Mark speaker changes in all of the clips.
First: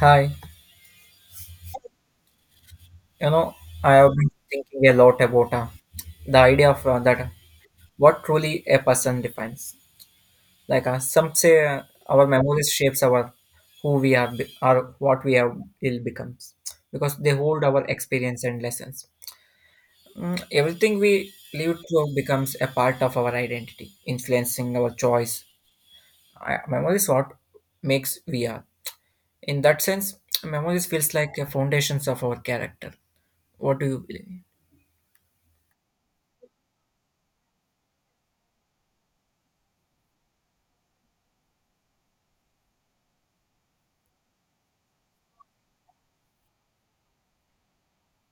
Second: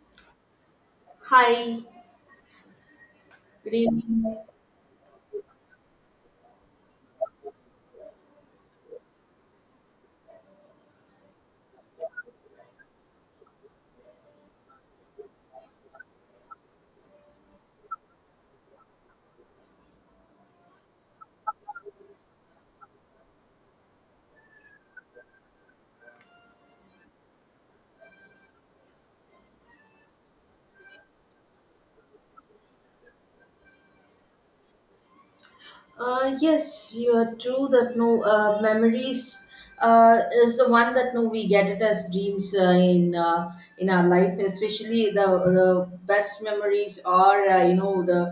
Speaker 1: Hi,
Speaker 2: Hi,
Speaker 1: you know,
Speaker 2: good
Speaker 1: I have been
Speaker 2: evening.
Speaker 1: thinking a lot about the idea of that what truly a person defines. Like some say, our memories shapes our who we are or what we have will becomes because they hold our experience and lessons. Everything we live through becomes a part of our identity, influencing our choice. Memories what makes we are. In that sense, memories feels like a foundations of our character. What do you believe?
Speaker 2: Yes, you are true that no memories is the one that no we get it as dreams in our life, especially the best memories or you know the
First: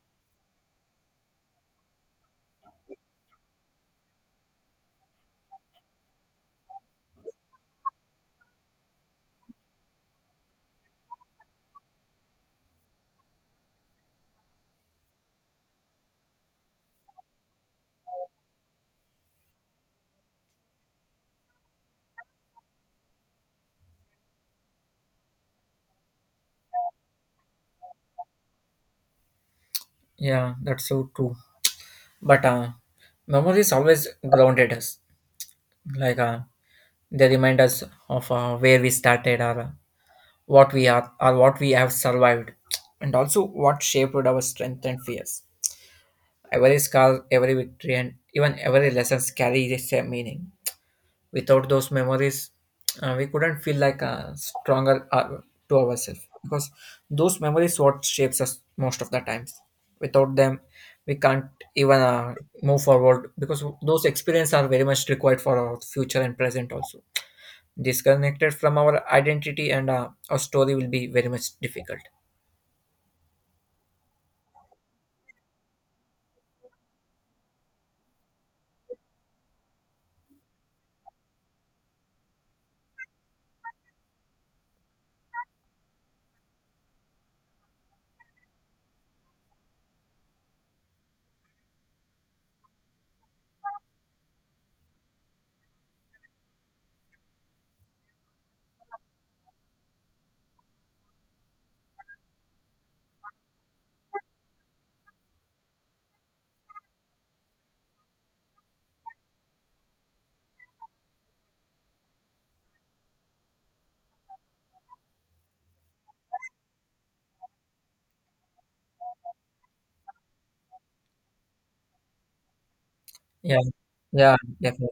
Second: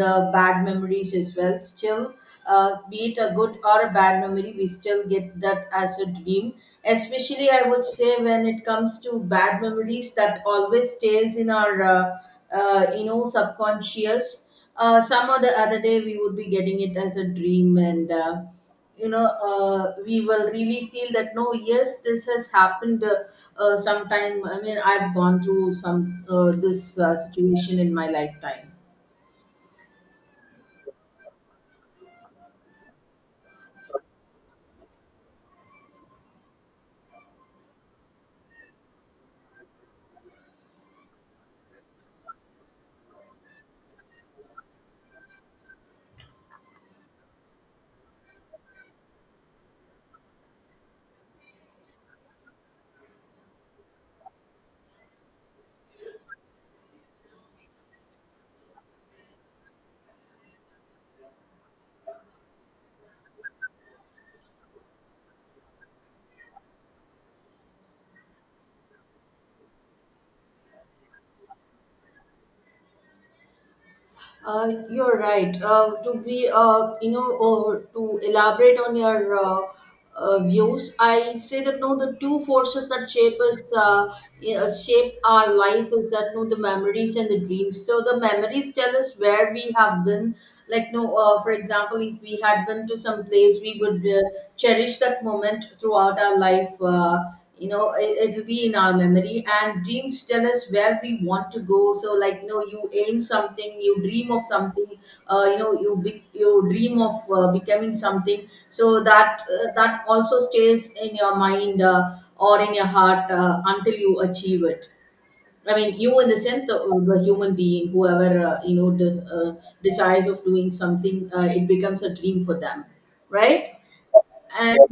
Speaker 2: the bad memories as well. Still, be it a good or a bad memory, we still get that as a dream. Especially, I would say, when it comes to bad memories that always stays in our, you know, subconscious. Some or the other day, we would be getting it as a dream, and you know, we will really feel that no, yes, this has happened. Sometime. I mean, I've gone through some this situation in my lifetime.
Speaker 1: Yeah, that's so true. But memories always grounded us. Like they remind us of where we started, or what we are, or what we have survived, and also what shaped our strength and fears. Every scar, every victory, and even every lessons carry the same meaning. Without those memories we couldn't feel like stronger to ourselves because those memories what shapes us most of the times without them we can't even move forward because those experiences are very much required for our future and present also disconnected from our identity and our story will be very much difficult.
Speaker 2: You're right. To be, you know, or to elaborate on your views, I say that no, the two forces that shape us, you shape our life is that no, the memories and the dreams. So the memories tell us where we have been like for example if we had been to some place we would cherish that moment throughout our life you know it'll be in our memory, and dreams tell us where we want to go. So like no, you aim something, you dream of something, you know you dream of becoming something, so that that also stays in your mind or in your heart until you achieve it. I mean, you in the sense the human being, whoever you know desires of doing something, it becomes a dream for them,
Speaker 1: Yeah,
Speaker 2: right?
Speaker 1: yeah,
Speaker 2: And
Speaker 1: definitely.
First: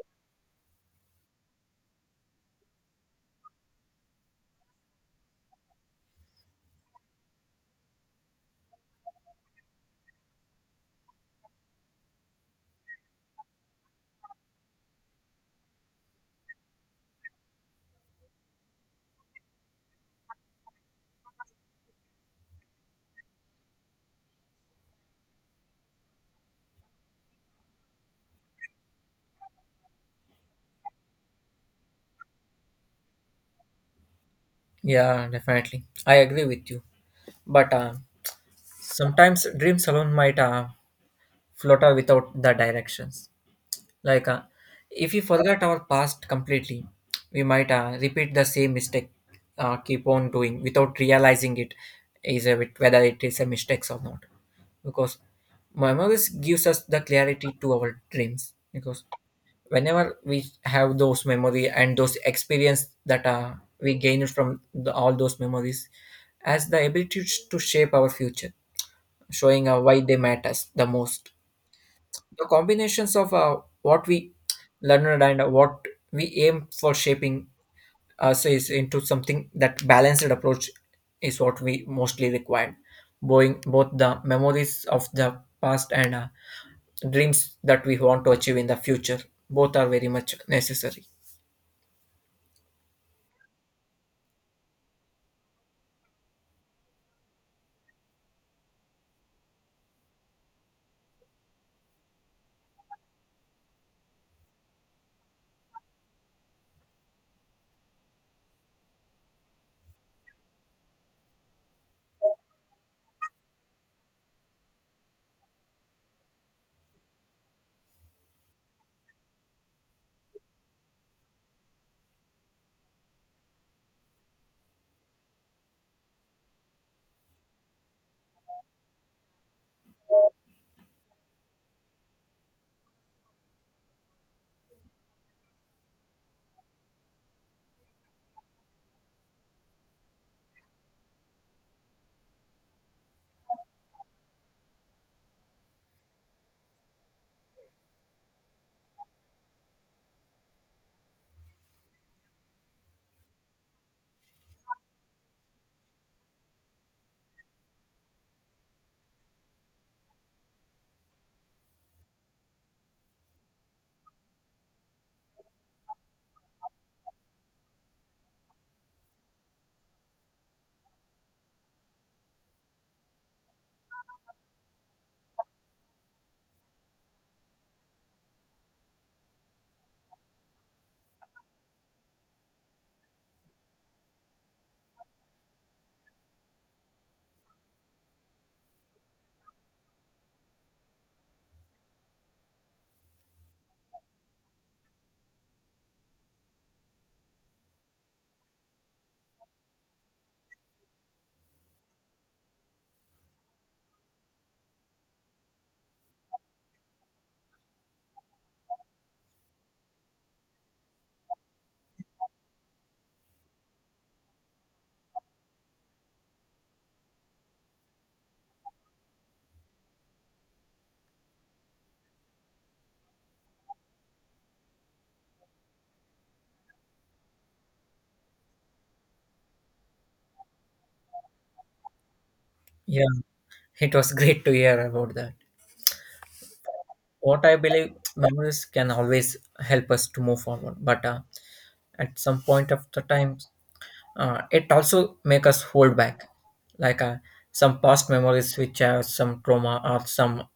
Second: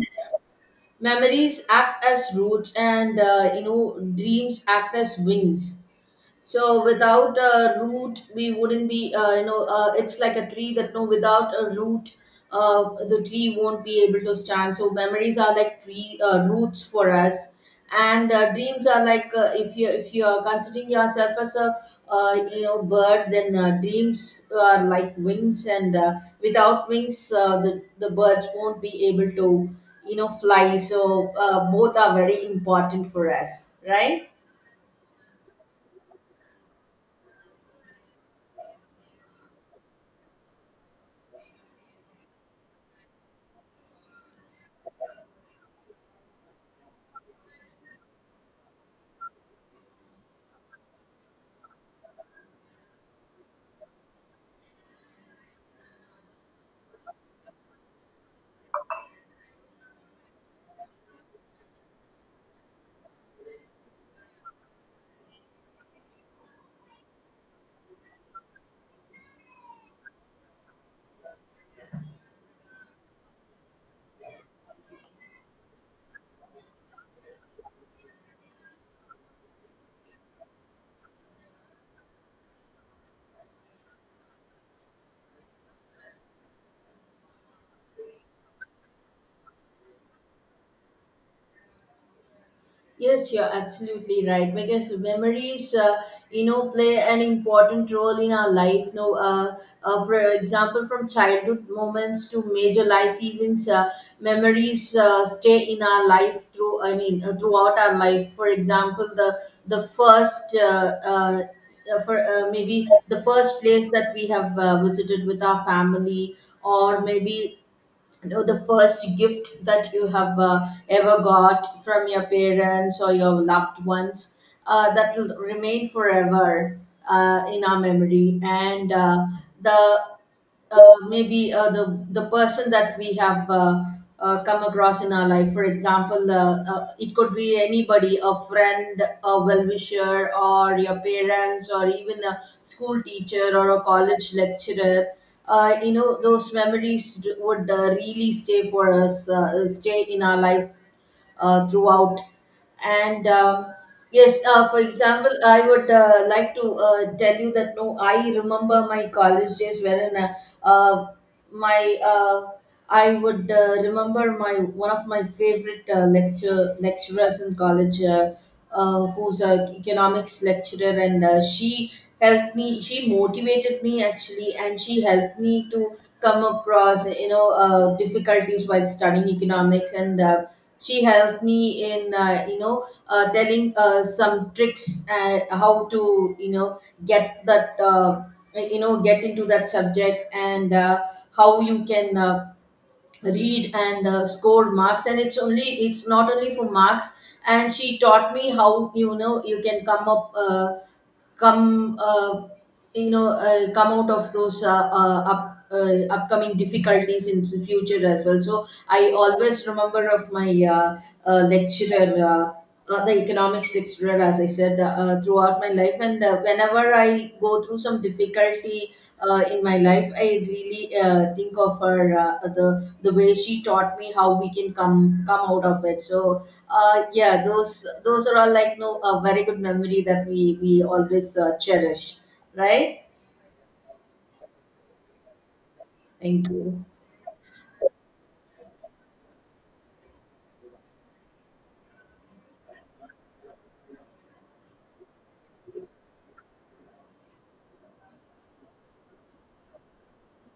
Speaker 2: memories act as roots, and you know dreams act as wings. So without a root, we wouldn't be, you know, it's like a tree that no, without a root, the tree won't be able to stand. So memories are like tree roots for us, and dreams are like if you are considering yourself as a you know bird, then dreams are like wings, and without wings, the birds won't be able to you know fly. So both are very important for us, right?
Speaker 1: Yeah, definitely, I agree with you. But sometimes dreams alone might flutter without the directions. Like, if we forget our past completely, we might repeat the same mistake, keep on doing without realizing it is a bit, whether it is a mistake or not. Because memories gives us the clarity to our dreams. Because whenever we have those memory and those experience that we gain from all those memories, as the ability to shape our future, showing why they matters the most. The combinations of what we learned and what we aim for shaping us is into something that balanced approach is what we mostly require. Bowing both the memories of the past and dreams that we want to achieve in the future, both are very much necessary.
Speaker 2: Yes, you're absolutely right because memories, you know, play an important role in our life. No, for example, from childhood moments to major life events, memories stay in our life through. I mean, throughout our life. For example, the first. For maybe the first place that we have visited with our family, or maybe know the first gift that you have ever got from your parents or your loved ones, that will remain forever in our memory. And the maybe the person that we have come across in our life. For example, it could be anybody, a friend, a well-wisher, or your parents, or even a school teacher or a college lecturer. You know, those memories would really stay for us, stay in our life throughout. And yes, for example, I would like to tell you that no, I remember my college days wherein uh, my I would remember my one of my favorite lecturers in college, who's a economics lecturer, and she helped me. She motivated me actually, and she helped me to come across you know difficulties while studying economics. And she helped me in you know telling some tricks how to you know get that you know get into that subject, and how you can read and score marks. And it's not only for marks, and she taught me how you know you can come up come you know come out of those up upcoming difficulties in the future as well. So I always remember of my lecturer the economics lecturer, as I said, throughout my life. And whenever I go through some difficulty in my life, I really think of her, the way she taught me how we can come out of it. So yeah, those are all like no a very good memory that we always cherish,
Speaker 1: Yeah,
Speaker 2: right?
Speaker 1: it was great to hear about that.
Speaker 2: Thank you.
Speaker 1: What I believe memories can always help us to move forward, but at some point of the time it also make us hold back. Like some past memories which have some trauma or some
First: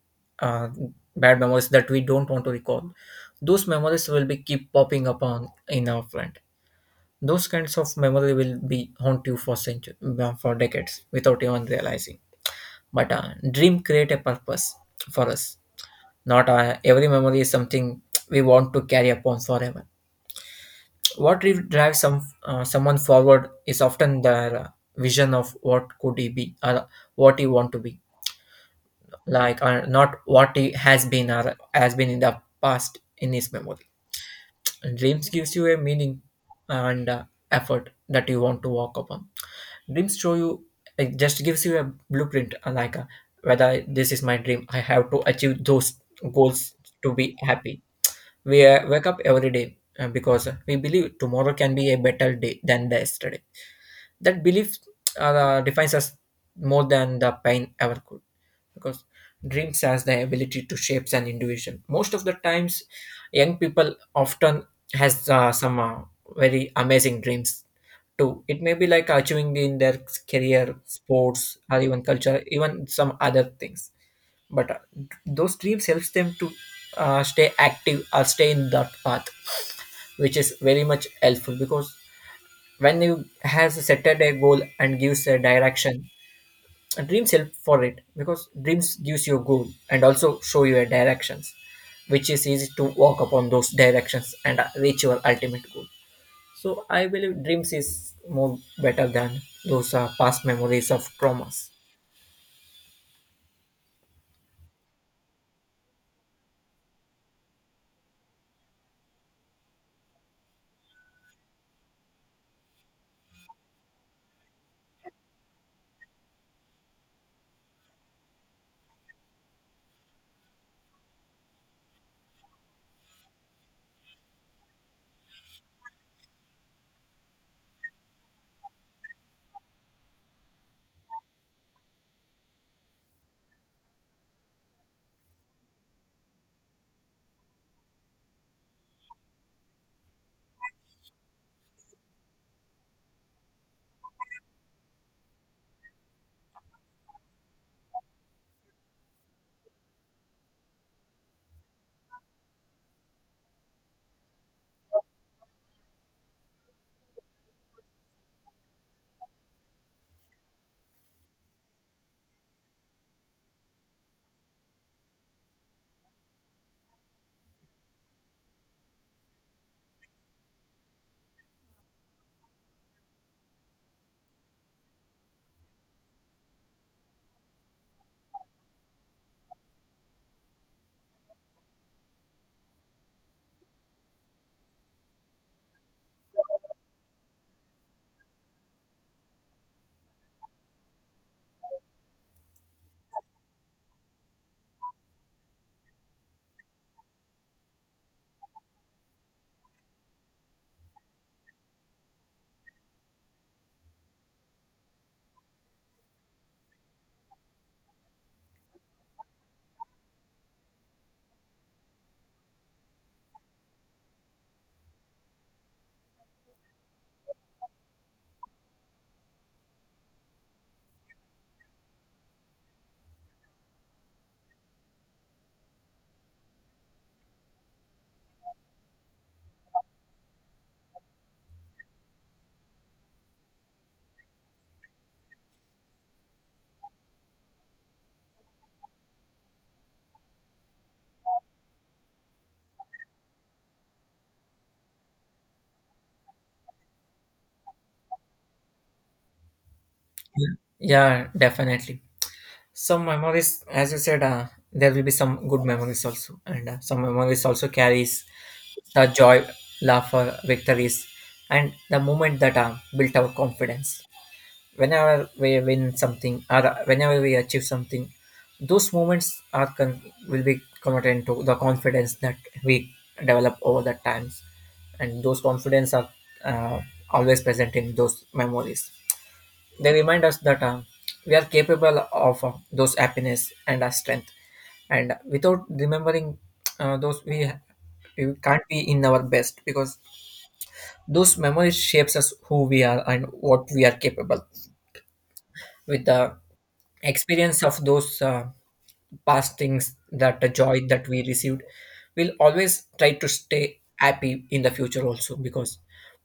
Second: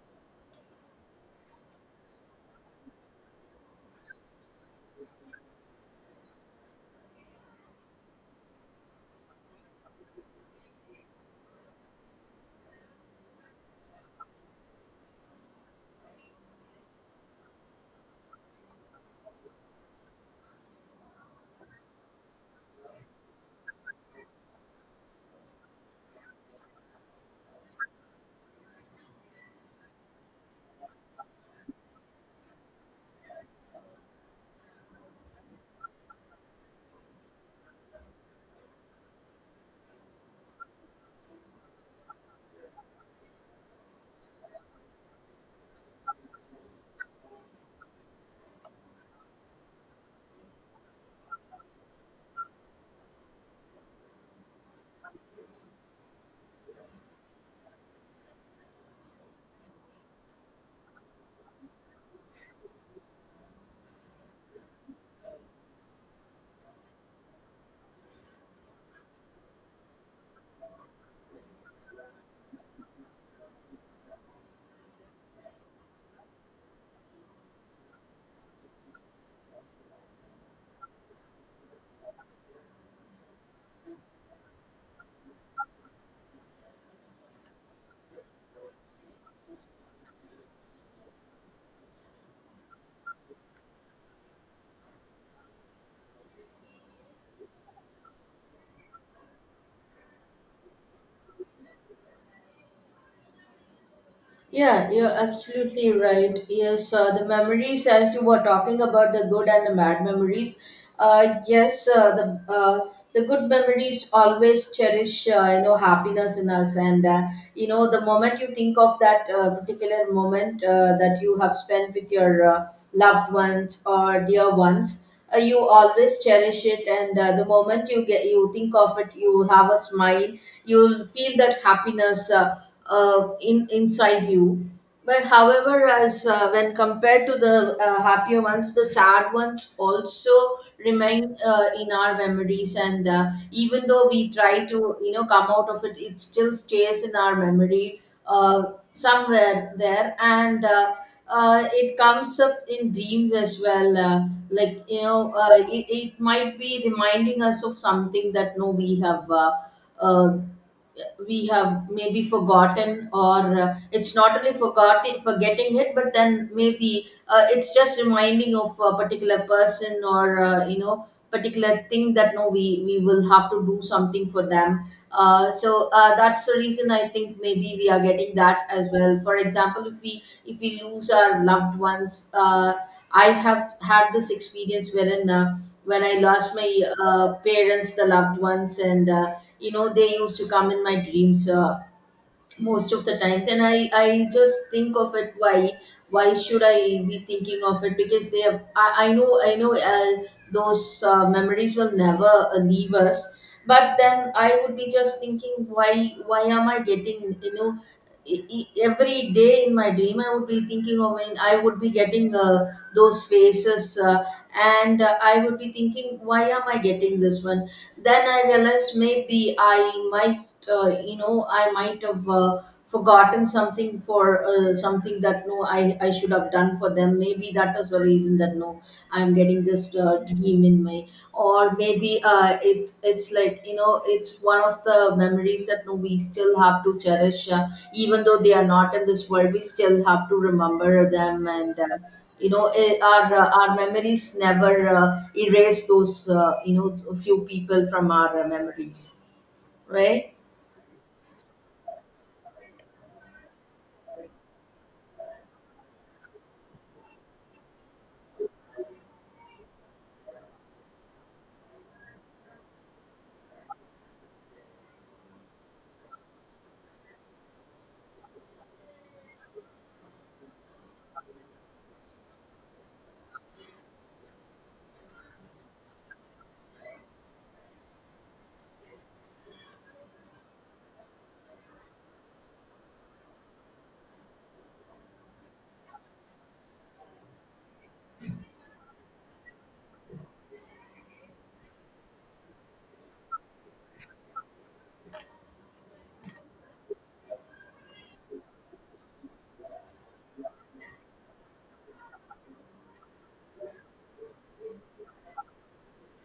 Speaker 1: uh, bad memories that we don't want to recall, those memories will be keep popping up on in our front. Those kinds of memory will be haunt you for century, for decades without even realizing. But dream create a purpose for us. Not every memory is something we want to carry upon forever. What drives someone forward is often their vision of what could he be or what he want to be, like not what he has been or has been in the past in his memory. Dreams gives you a meaning and effort that you want to walk upon. Dreams show you, it just gives you a blueprint, like whether this is my dream, I have to achieve those goals to be happy. We wake up every day because we believe tomorrow can be a better day than the yesterday. That belief defines us more than the pain ever could, because dreams has the ability to shape an individual. Most of the times, young people often has some very amazing dreams too. It may be like achieving in their career, sports, or even culture, even some other things. But those dreams helps them to stay active or stay in that path, which is very much helpful because when you has a set a goal and gives a direction, dreams help for it because dreams gives you a goal and also show you a directions, which is easy to walk upon those directions and reach your ultimate goal. So I believe dreams is more better than those past memories of traumas.
Speaker 2: Yeah, you're absolutely right. Yes, the memories, as you were talking about the good and the bad memories, yes, the good memories always cherish, you know, happiness in us. And, you know, the moment you think of that particular moment that you have spent with your loved ones or dear ones, you always cherish it. And the moment you get, you think of it, you have a smile, you'll feel that happiness. In inside you. But however, as when compared to the happier ones, the sad ones also remain in our memories. And even though we try to, you know, come out of it, it still stays in our memory somewhere there. And it comes up in dreams as well. Like you know, it, it might be reminding us of something that no, uh, we have maybe forgotten, or it's not only forgotten forgetting it, but then maybe it's just reminding of a particular person or you know particular thing that no we will have to do something for them. That's the reason I think maybe we are getting that as well. For example, if we lose our loved ones, I have had this experience wherein when I lost my parents, the loved ones, and you know they used to come in my dreams most of the times. And I just think of it, why should I be thinking of it, because they have I know those memories will never leave us. But then I would be just thinking why am I getting you know every day in my dream I would be thinking of when I would be getting those faces, and I would be thinking why am I getting this one. Then I realized maybe I my you know I might have forgotten something for something that no I should have done for them. Maybe that is the reason that no I'm getting this dream in my, or maybe it it's like you know it's one of the memories that no we still have to cherish even though they are not in this world. We still have to remember them, and you know eh, our memories never erase those you know few people from our memories, right.
Speaker 1: Yeah, definitely. Some memories, as you said, there will be some good memories also, and some memories also carries the joy, laughter, victories, and the moment that built our confidence. Whenever we win something or whenever we achieve something, those moments are will be converted into the confidence that we develop over the times, and those confidence are uh, always present in those memories. They remind us that we are capable of those happiness and our strength. And without remembering those, we can't be in our best because those memories shapes us who we are and what we are capable. With the experience of those past things, that the joy that we received, we'll always try to stay happy in the future also because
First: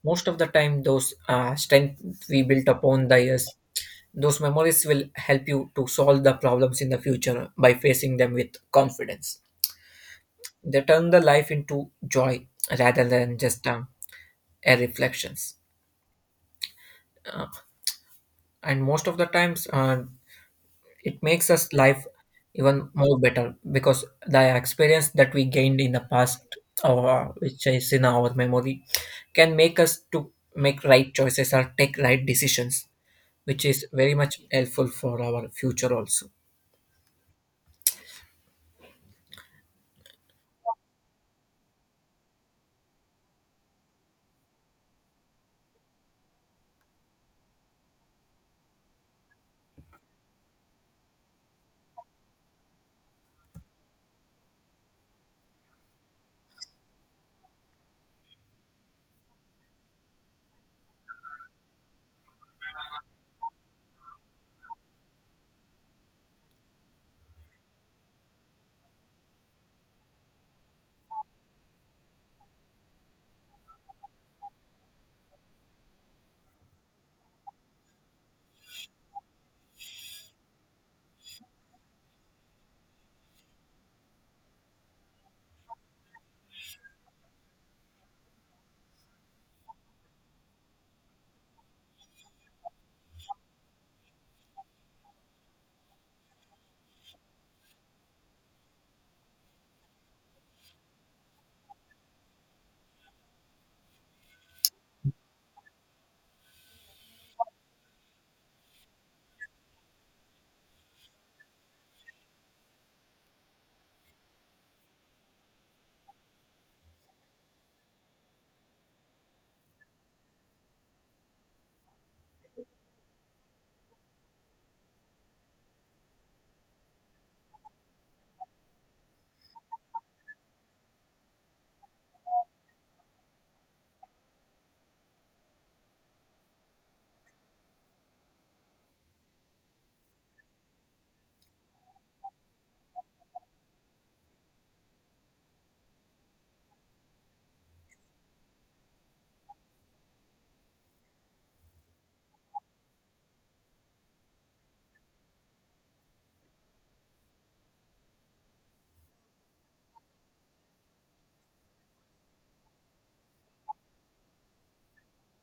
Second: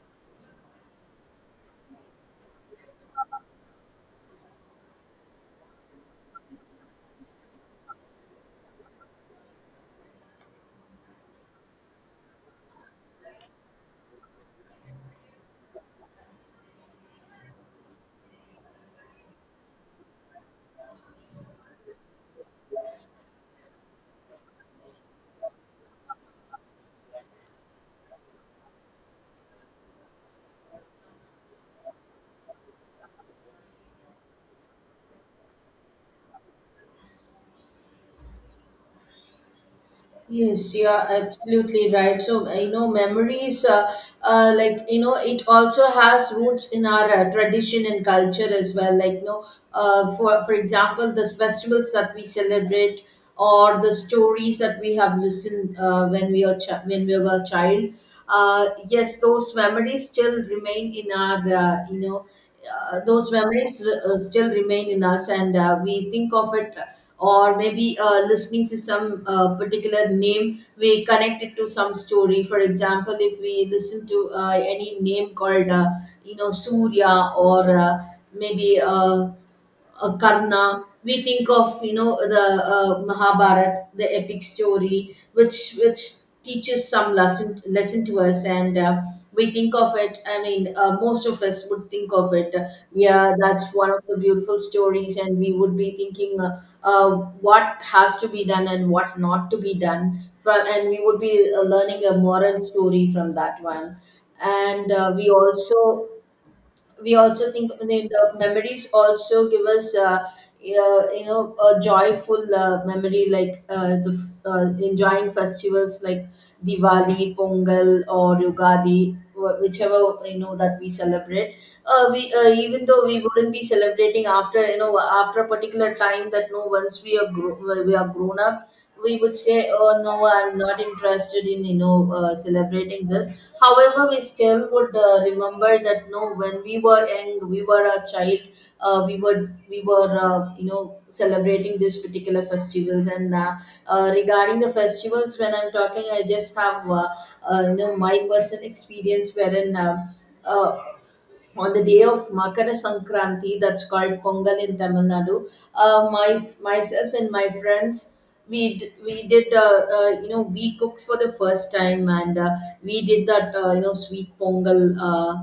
Speaker 1: most of the time those strength we built upon the years. Those memories will help you to solve the problems in the future by facing them with confidence. They turn the life into joy rather than just a reflections. Uh, and most of the times, it makes us life even more better because the experience that we gained in the past, or which is in our memory, can make us to make right choices or take right decisions, which is very much helpful for our future also.
Speaker 2: Yes, you are absolutely right. So, you know, memories, like, you know, it also has roots in our tradition and culture as well. Like, you know, for example, the festivals that we celebrate or the stories that we have listened when we are when we were a child, yes those memories still remain in our those memories still remain in us. And we think of it, or maybe listening to some particular name we connect it to some story. For example, if we listen to any name called you know Surya, or maybe Karna, we think of you know the Mahabharat, the epic story, which teaches some lesson to us, and we think of it. I mean, most of us would think of it. Yeah, that's one of the beautiful stories, and we would be thinking what has to be done and what not to be done from, and we would be learning a moral story from that one. And we also think the memories also give us you know a joyful memory like enjoying festivals like Diwali, Pongal, or Yugadi, whichever you know that we celebrate. We even though we wouldn't be celebrating after you know after a particular time that no once we are we are grown up, we would say, "Oh no, I'm not interested in you know celebrating this." However, we still would remember that no, when we were young, we were a child. We were celebrating these particular festivals and regarding the festivals when I'm talking I just have my personal experience wherein uh, on the day of Makara Sankranti, that's called Pongal in Tamil Nadu. My myself and my friends, we did we cooked for the first time and we did that sweet Pongal. Uh,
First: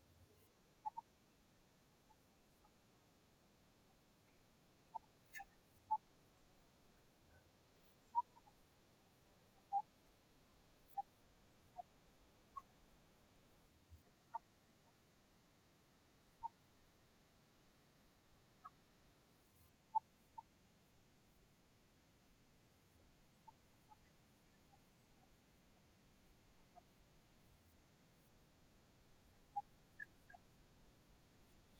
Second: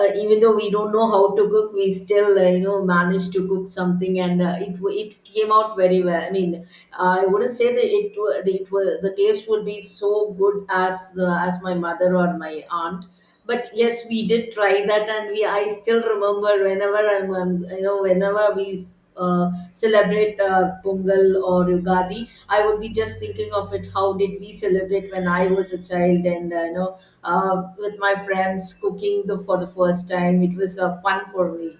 Speaker 2: uh, Even though we don't know how to cook, we still managed to cook something, and it came out very well. I mean, I wouldn't say that that it was, the taste would be so good as as my mother or my aunt, but yes, we did try that, and we I still remember whenever I'm you know whenever we celebrate Pongal or Ugadi, I would be just thinking of it, how did we celebrate when I was a child. And with my friends cooking the for the first time, it was fun for me.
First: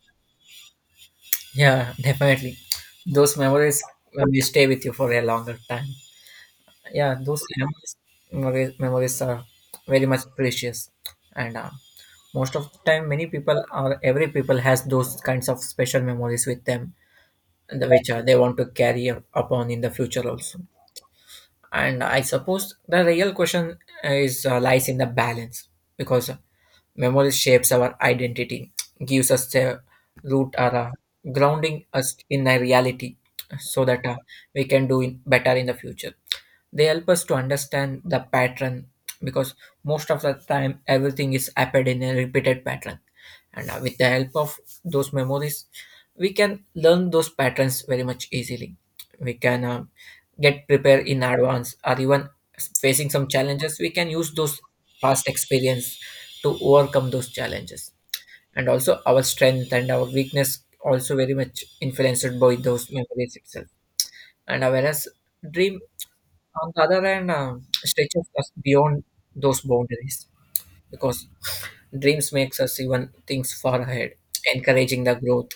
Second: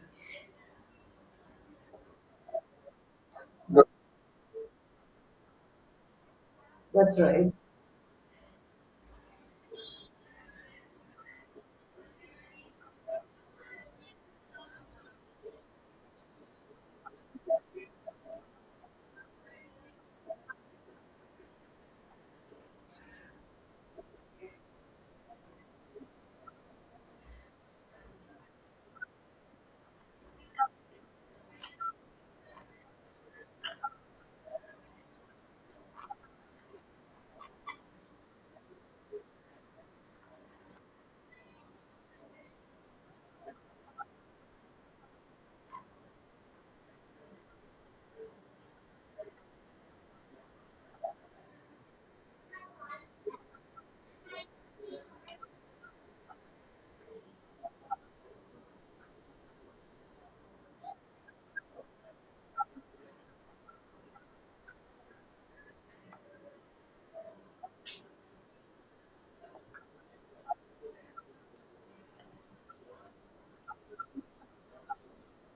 Speaker 1: Yeah, definitely. Those memories will stay with you for a longer time. Yeah,
Speaker 2: That's
Speaker 1: those
Speaker 2: right.
Speaker 1: memories, memories are very much precious, and most of the time, many people or every people has those kinds of special memories with them, and which they want to upon in the future also. And I suppose the real question is lies in the balance because memory shapes our identity, gives us a root or grounding us in a reality so that we can do in better in the future. They help us to understand the pattern because most of the time everything is appeared in a repeated pattern. And with the help of those memories, we can learn those patterns very much easily. We can get prepared in advance or even facing some challenges, we can use those past experience to overcome those challenges. And also our strength and our weakness also very much influenced by those memories itself. And whereas dream on the other hand, stretches us beyond those boundaries because dreams makes us even things far ahead, encouraging the growth.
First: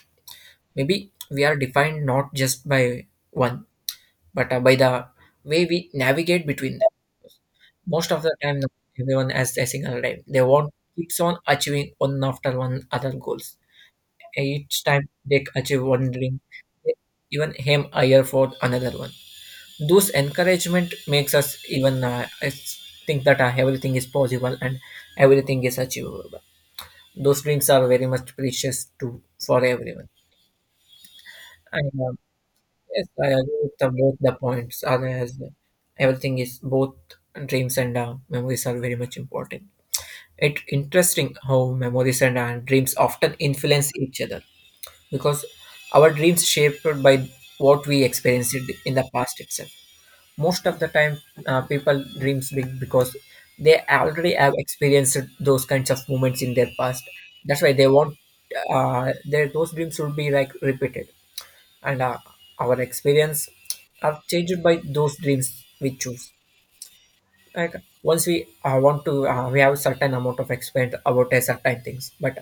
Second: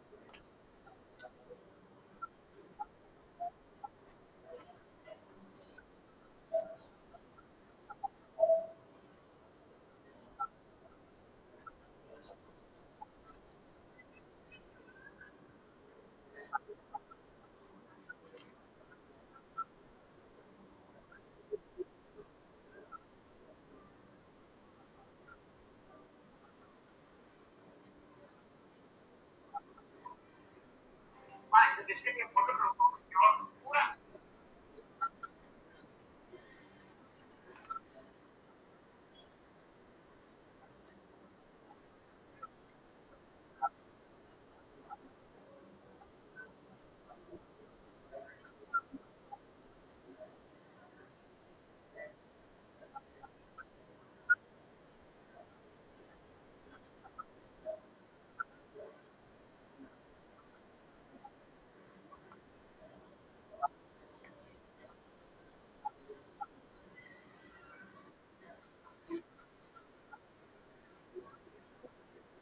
Speaker 1: Maybe we are defined not just by one, but by the way we navigate between them. Most of the time, everyone has a single life. They want keeps on achieving one after one other goals. Each time they achieve one dream, they even aim higher for another one. Those encouragement makes us even think that everything is possible and everything is achievable. Those dreams are very much precious to for everyone. And yes, I agree with both the points are as everything is both dreams and memories are very much important. It's interesting how memories and dreams often influence each other because our dreams shaped by what we experienced in the past itself. Most of the time, people dreams big because they already have experienced those kinds of moments in their past. That's why they want their those dreams should be like repeated, and our experience are changed by those dreams we choose. Like once we want to, we have certain amount of experience about a certain things, but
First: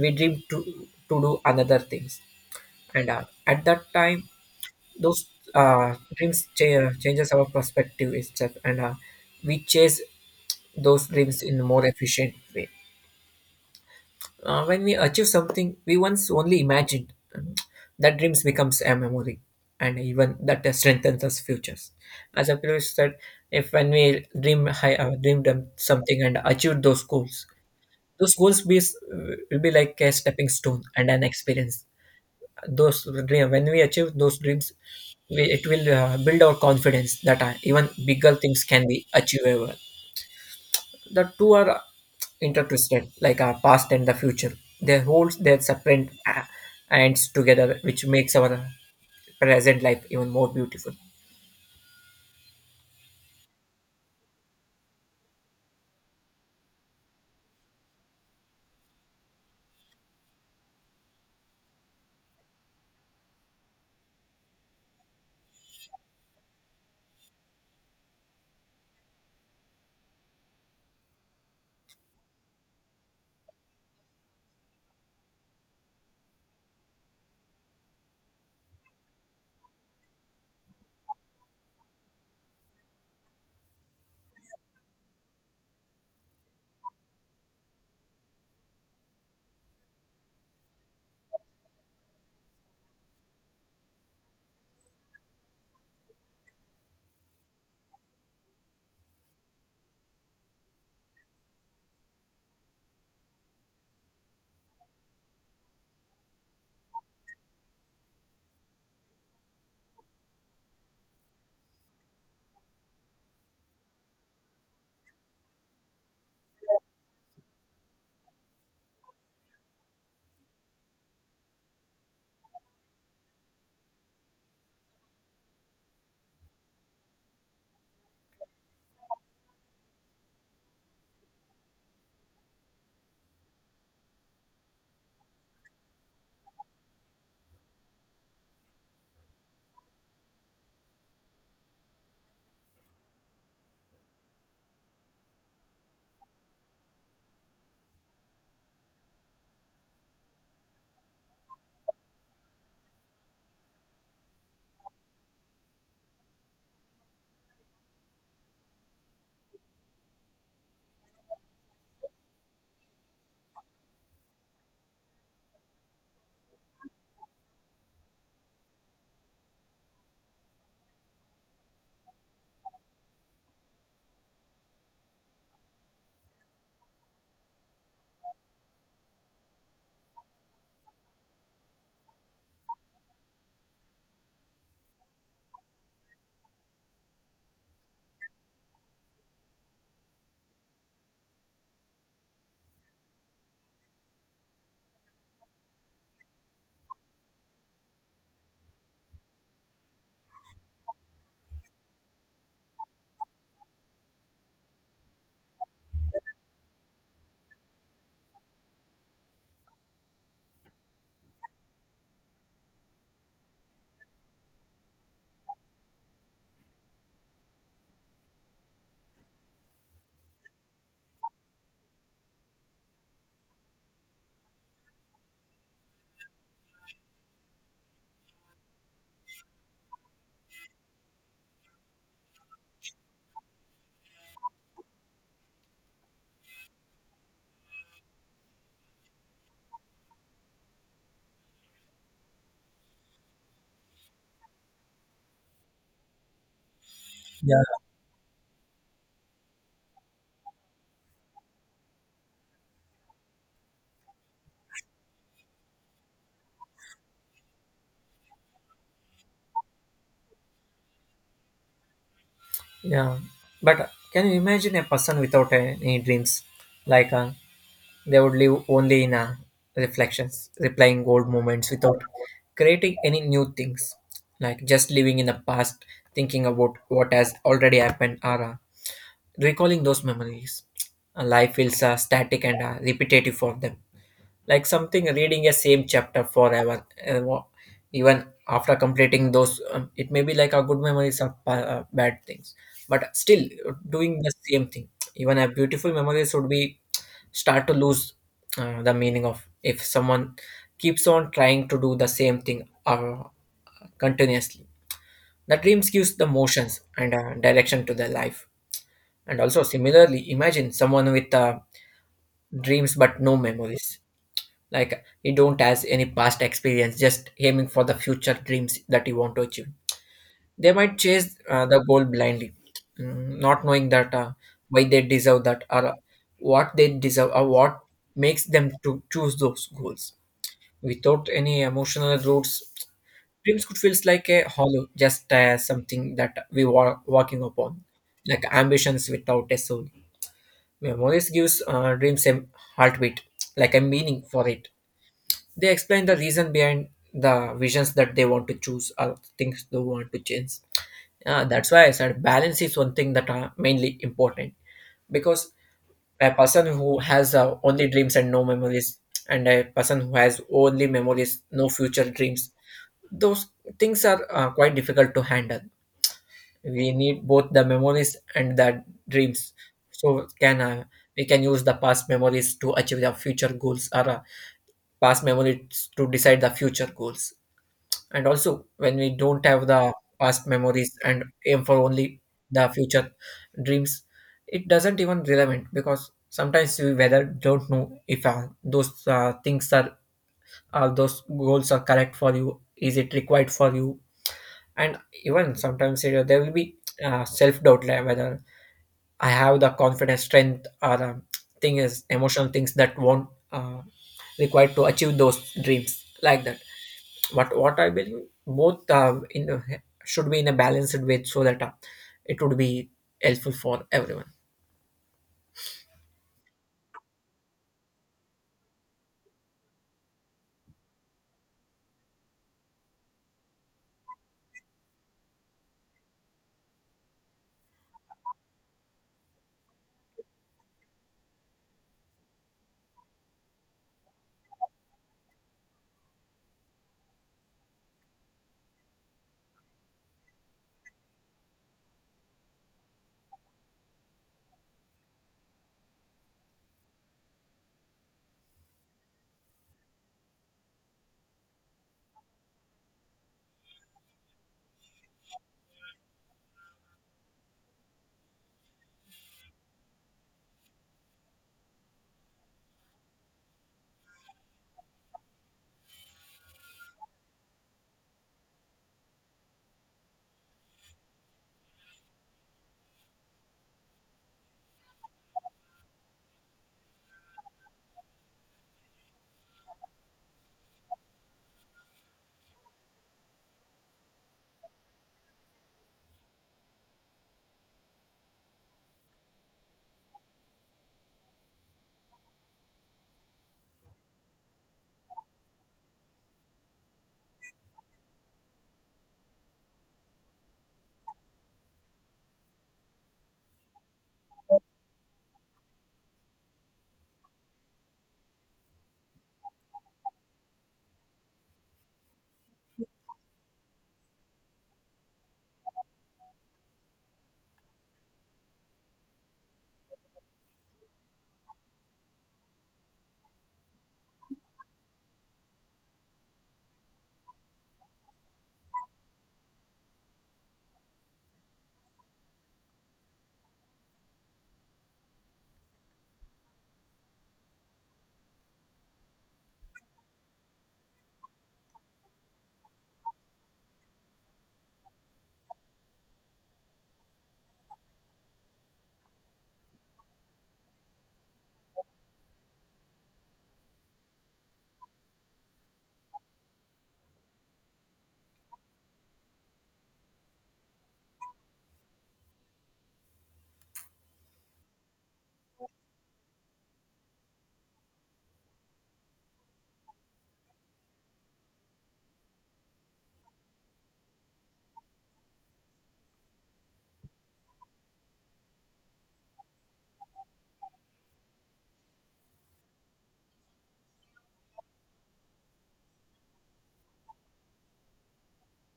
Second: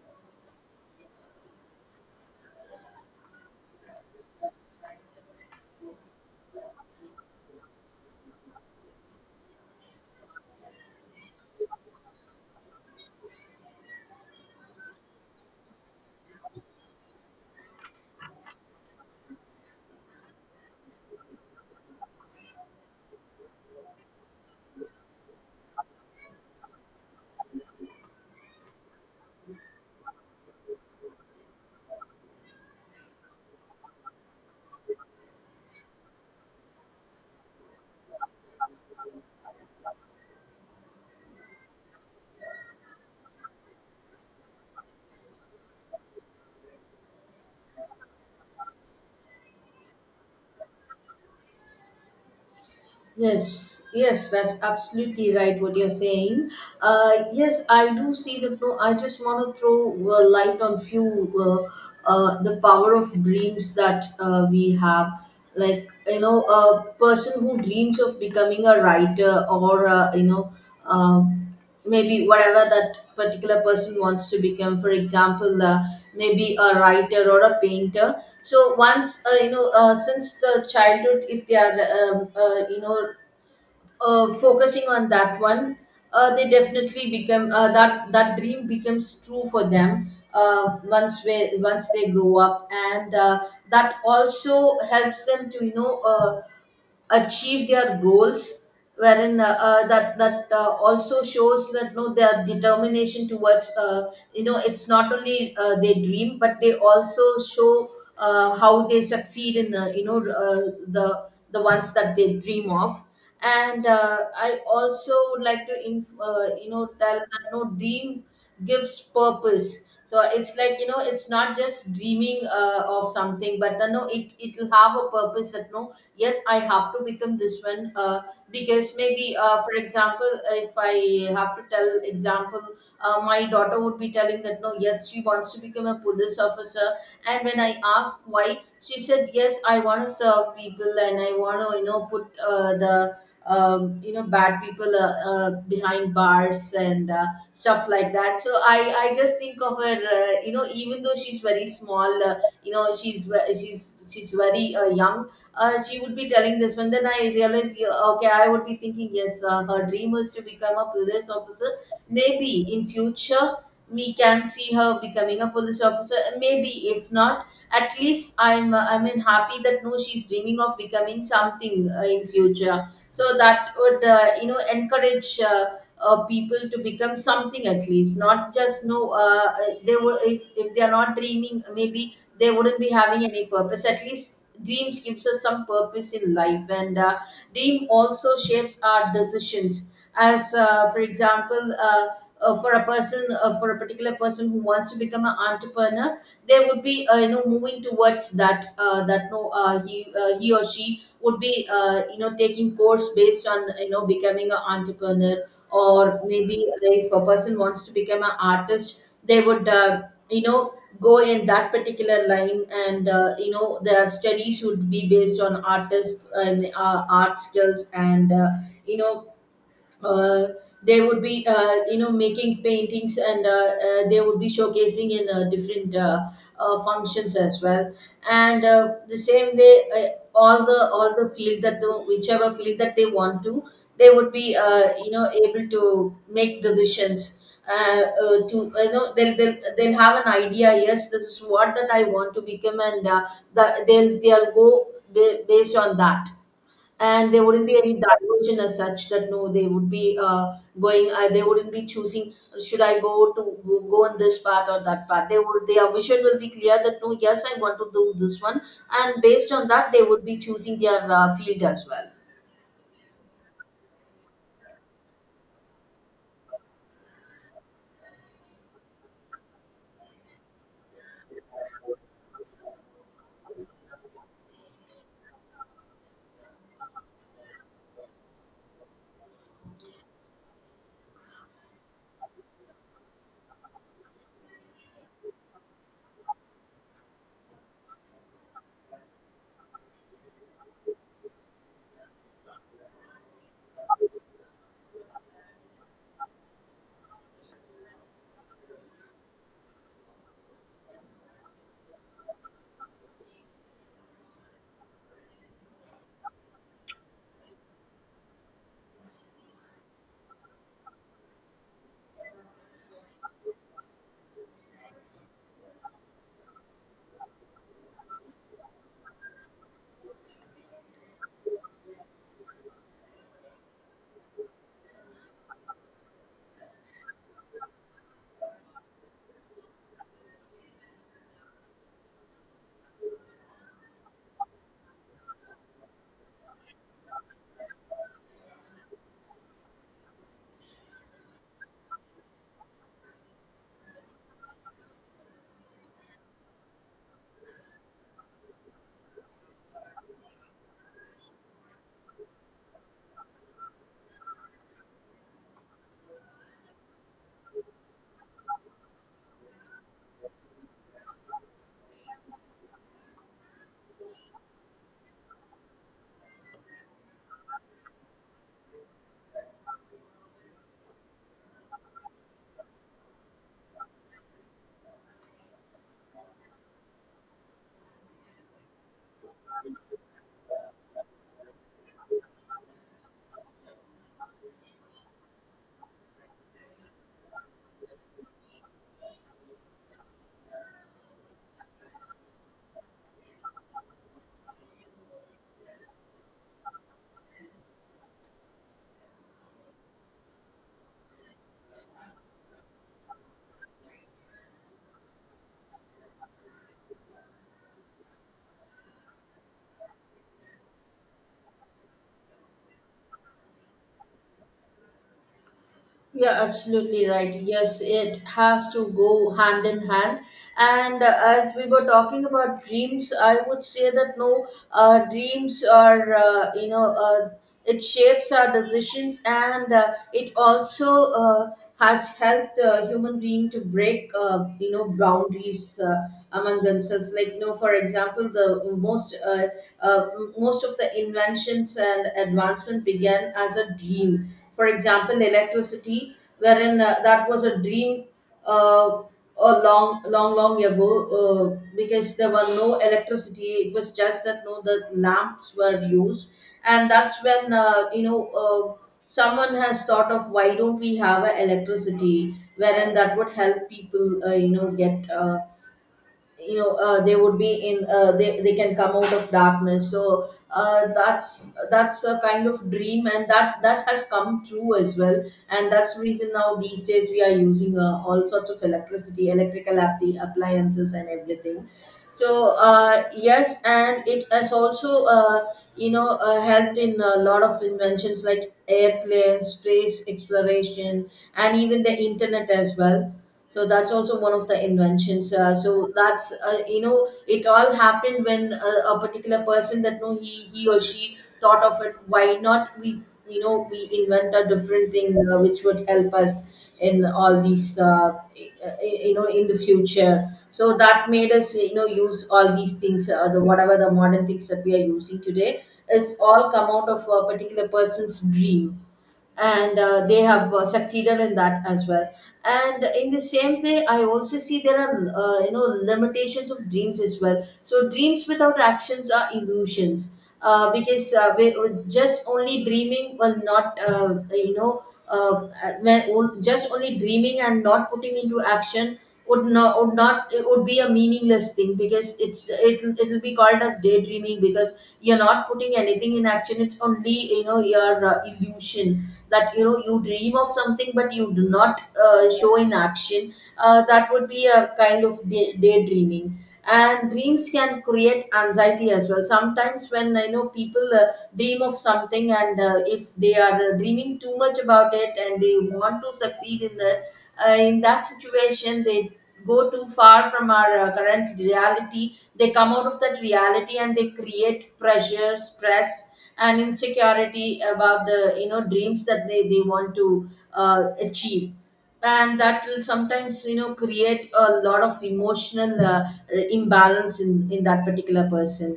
Speaker 1: we dream to do another things, and at that time those changes our perspective itself and we chase those dreams in a more efficient way. When we achieve something we once only imagined, that dreams becomes a memory, and even that strengthens us futures. As I previously said, if when we dream high dreamed something and achieved those goals, those will be like a stepping stone and an experience. Those dream, when we achieve those dreams, it will build our confidence that even bigger things can be achievable. The two are intertwisted like our past and the future. They hold their separate ends together which makes our present life even more beautiful.
Speaker 2: Yes, yes, that's absolutely right what you're saying. Yes, I do see that. No, I just want to throw light on few the power of dreams that we have. Like, you know, a person who dreams of becoming a writer or, um, maybe whatever that particular person wants to become. For example, maybe a writer or a painter. So once, since the childhood, if they are focusing on that one, they definitely become that, that dream becomes true for them. Once once they grow up, and that also helps them to achieve their goals, wherein that also shows that no, their determination towards, it's not only they dream, but they also show how they succeed in the ones that they dream of. And I also would like to tell that no, dream gives purpose. So it's like, you know, it's not just dreaming of something, but then no, it it'll have a purpose that no, yes, I have to become this one. Because maybe, for example, if I have to tell example, my daughter would be telling that no, yes, she wants to become a police officer. And when I asked why, she said, yes, I want to serve people, and I want to, you know, put the, bad people behind bars and stuff like that. So I just think of her, even though she's very small, you know she's ve- she's she's very young. She would be telling this one. Then I realized, yeah, okay, I would be thinking, yes, her dream is to become a police officer. Maybe in future we can see her becoming a police officer. Maybe if not, at least I'm I mean happy that no, she's dreaming of becoming something in future. So that would, encourage people to become something. At least, not just no, they will, if they are not dreaming, maybe they wouldn't be having any purpose. At least dreams gives us some purpose in life. And dream also shapes our decisions, as for example, for a particular person who wants to become an entrepreneur, they would be moving towards that that no he he or she would be taking course based on, you know, becoming an entrepreneur. Or maybe if a person wants to become an artist, they would, you know go in that particular line, and their study should be based on artists and art skills, and you know uh, they would be making paintings, and they would be showcasing in different functions as well. And the same way, all the field that the whichever field that they want to, they would be able to make decisions to, you know, they'll have an idea, yes, this is what that I want to become. And they'll go based on that, and there
Speaker 1: Yeah,
Speaker 2: wouldn't be any diversion as such that no, they would be going, they wouldn't be choosing, should I go to go on this path or that path. They would, their vision will be clear that no, yes, I want to do this one, and based on that they would be choosing their field as well.
Speaker 1: yeah. But can you imagine a person without any dreams? Like they would live only in reflections, replying old moments without creating any new things, like just living in the past, thinking about what has already happened or recalling those memories. Life feels static and repetitive for them, like something reading a same chapter forever even after completing those, it may be like a good memories or bad things, but still doing the same thing. Even a beautiful memories would be start to lose the meaning of if someone keeps on trying to do the same thing continuously. The dreams gives the motions and direction to their life. And also similarly, imagine someone with dreams but no memories, like he don't has any past experience, just aiming for the future dreams that he want to achieve. They might chase the goal blindly, not knowing that why they deserve that or what they deserve or what makes them to choose those goals. Without any emotional roots, dreams could feels like a hollow, just something that we were working upon, like ambitions without a soul. Memories gives dreams a heartbeat, like a meaning for it. They explain the reason behind the visions that they want to choose or things they want to change. Yeah, that's why I said balance is one thing that are mainly important because a person who has only dreams and no memories, and a person who has only memories no future dreams, those things are quite difficult to handle. We need both the memories and the dreams. So can we can use the past memories to achieve the future goals or past memories to decide the future goals. And also when we don't have the past memories and aim for only the future dreams, it doesn't even relevant because sometimes we whether don't know if those things are those goals are correct for you, is it required for you. And even sometimes, you know, there will be self doubt, like whether I have the confidence strength or thing is emotional things that won't required to achieve those dreams, like that. What I believe both, should be in a balanced way so that it would be helpful for everyone.
Speaker 2: You're absolutely right. Yes, it has to go hand in hand. And as we were talking about dreams, I would say that no, dreams are, it shapes our decisions, and it also has helped human being to break, boundaries among themselves. Like, you know, for example, the most, uh, most of the inventions and advancement began as a dream. For example, electricity, wherein that was a dream uh, a long, long, long ago, because there were no electricity. It was just that no, the lamps were used, and that's when, someone has thought of, why don't we have a electricity, wherein that would help people get, they would be in, they can come out of darkness. So that's a kind of dream, and that has come true as well. And that's the reason now these days we are using all sorts of electricity electrical appliances and everything. So yes, and it has also helped in a lot of inventions like airplanes, space exploration, and even the internet as well. So that's also one of the inventions. So that's, it all happened when a particular person, that no, he or she thought of it, why not we, you know, we invent a different thing, which would help us in all these, in the future. So that made us, you know, use all these things, the whatever the modern things that we are using today, is all come out of a particular person's dream, and they have succeeded in that as well. And in the same way, I also see there are uh, you know limitations of dreams as well. So dreams without actions are illusions, because with just only dreaming will not, uh, when just only dreaming and not putting into action would not, it would be a meaningless thing, because it'll be called as daydreaming, because you're not putting anything in action. It's only, you know, your illusion that, you know, you dream of something but you do not show in action. That would be a kind of daydreaming. And dreams can create anxiety as well sometimes, when I know people dream of something, and if they are dreaming too much about it and they want to succeed in that, in that situation, they go too far from our current reality, they come out of that reality, and they create pressure, stress, and insecurity about the, you know, dreams that they want to achieve. And that will sometimes, you know, create a lot of emotional imbalance in that particular person.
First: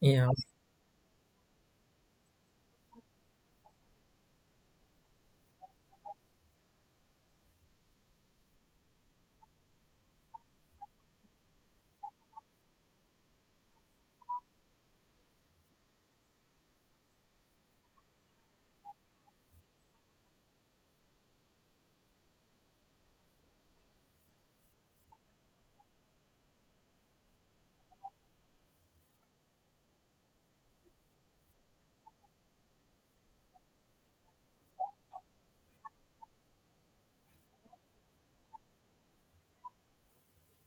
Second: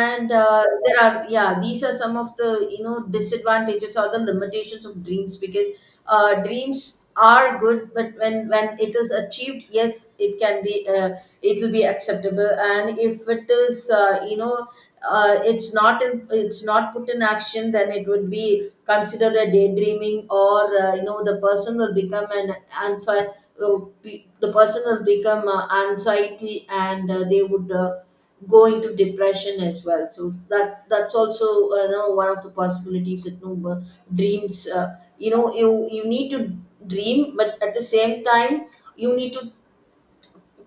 Speaker 1: Yeah,
Speaker 2: there are, yeah, these are some of the, you know, disadvantages or the limitations of dreams. Because dreams are good, but when it is achieved, yes, it can be, it will be acceptable. And if it is it's not put in action, then it would be considered a daydreaming. Or the person will become an anxiety, the person will become anxiety, and they would go into depression as well. So that's also one of the possibilities, that no, dreams, you need to dream, but at the same time you need to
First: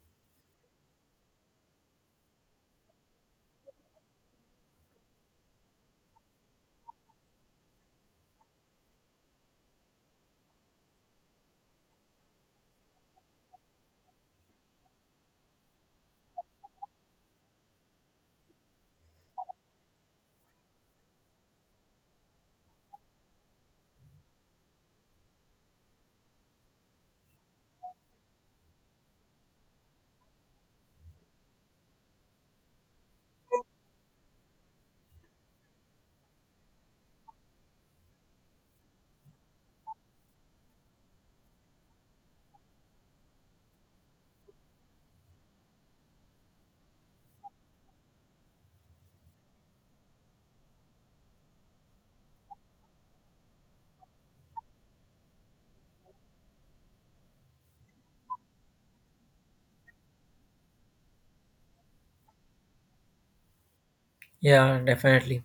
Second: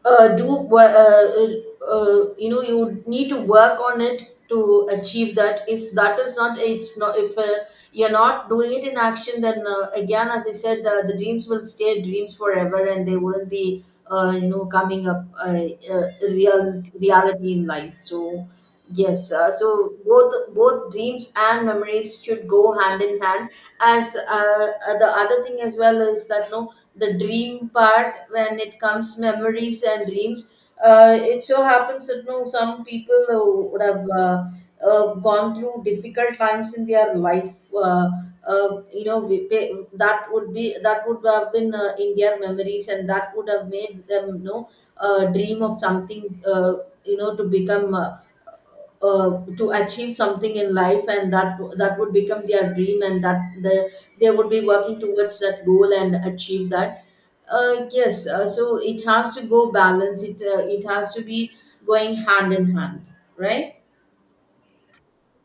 Speaker 2: do wo- you know you need to work on it to achieve that. If that is not, it's not, if you're not doing it in action, then again, as I said, the dreams will stay dreams forever, and they wouldn't be coming up real reality in life. So yes, so both dreams and memories should go hand in hand. As the other thing as well is that no, the dream part, when it comes memories and dreams, it so happens that no, some people would have gone through difficult times in their life. That would be that would have been in their memories, and that would have made them no, dream of something. You know, to become. To achieve something in life, and that would become their dream, and that they would be working towards that goal and achieve that. Yes, so it has to go balance it, it has to be going hand in hand, right?
Speaker 1: yeah, definitely.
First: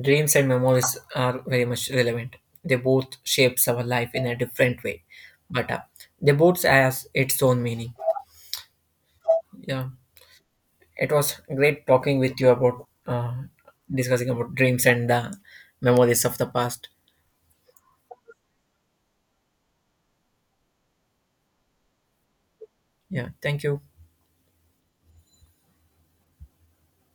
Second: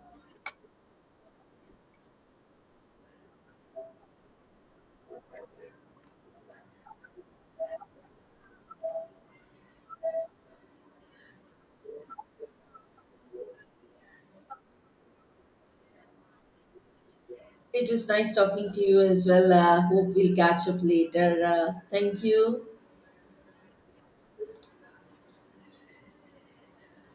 Speaker 1: Dreams and memories are very much relevant. They both shapes our life in a different way, but they both has its own meaning. Yeah, it was great talking with you about discussing about dreams and the memories of the past.
Speaker 2: It was nice talking to you as well. Hope we'll catch up later. Thank you.
Speaker 1: Yeah, thank you.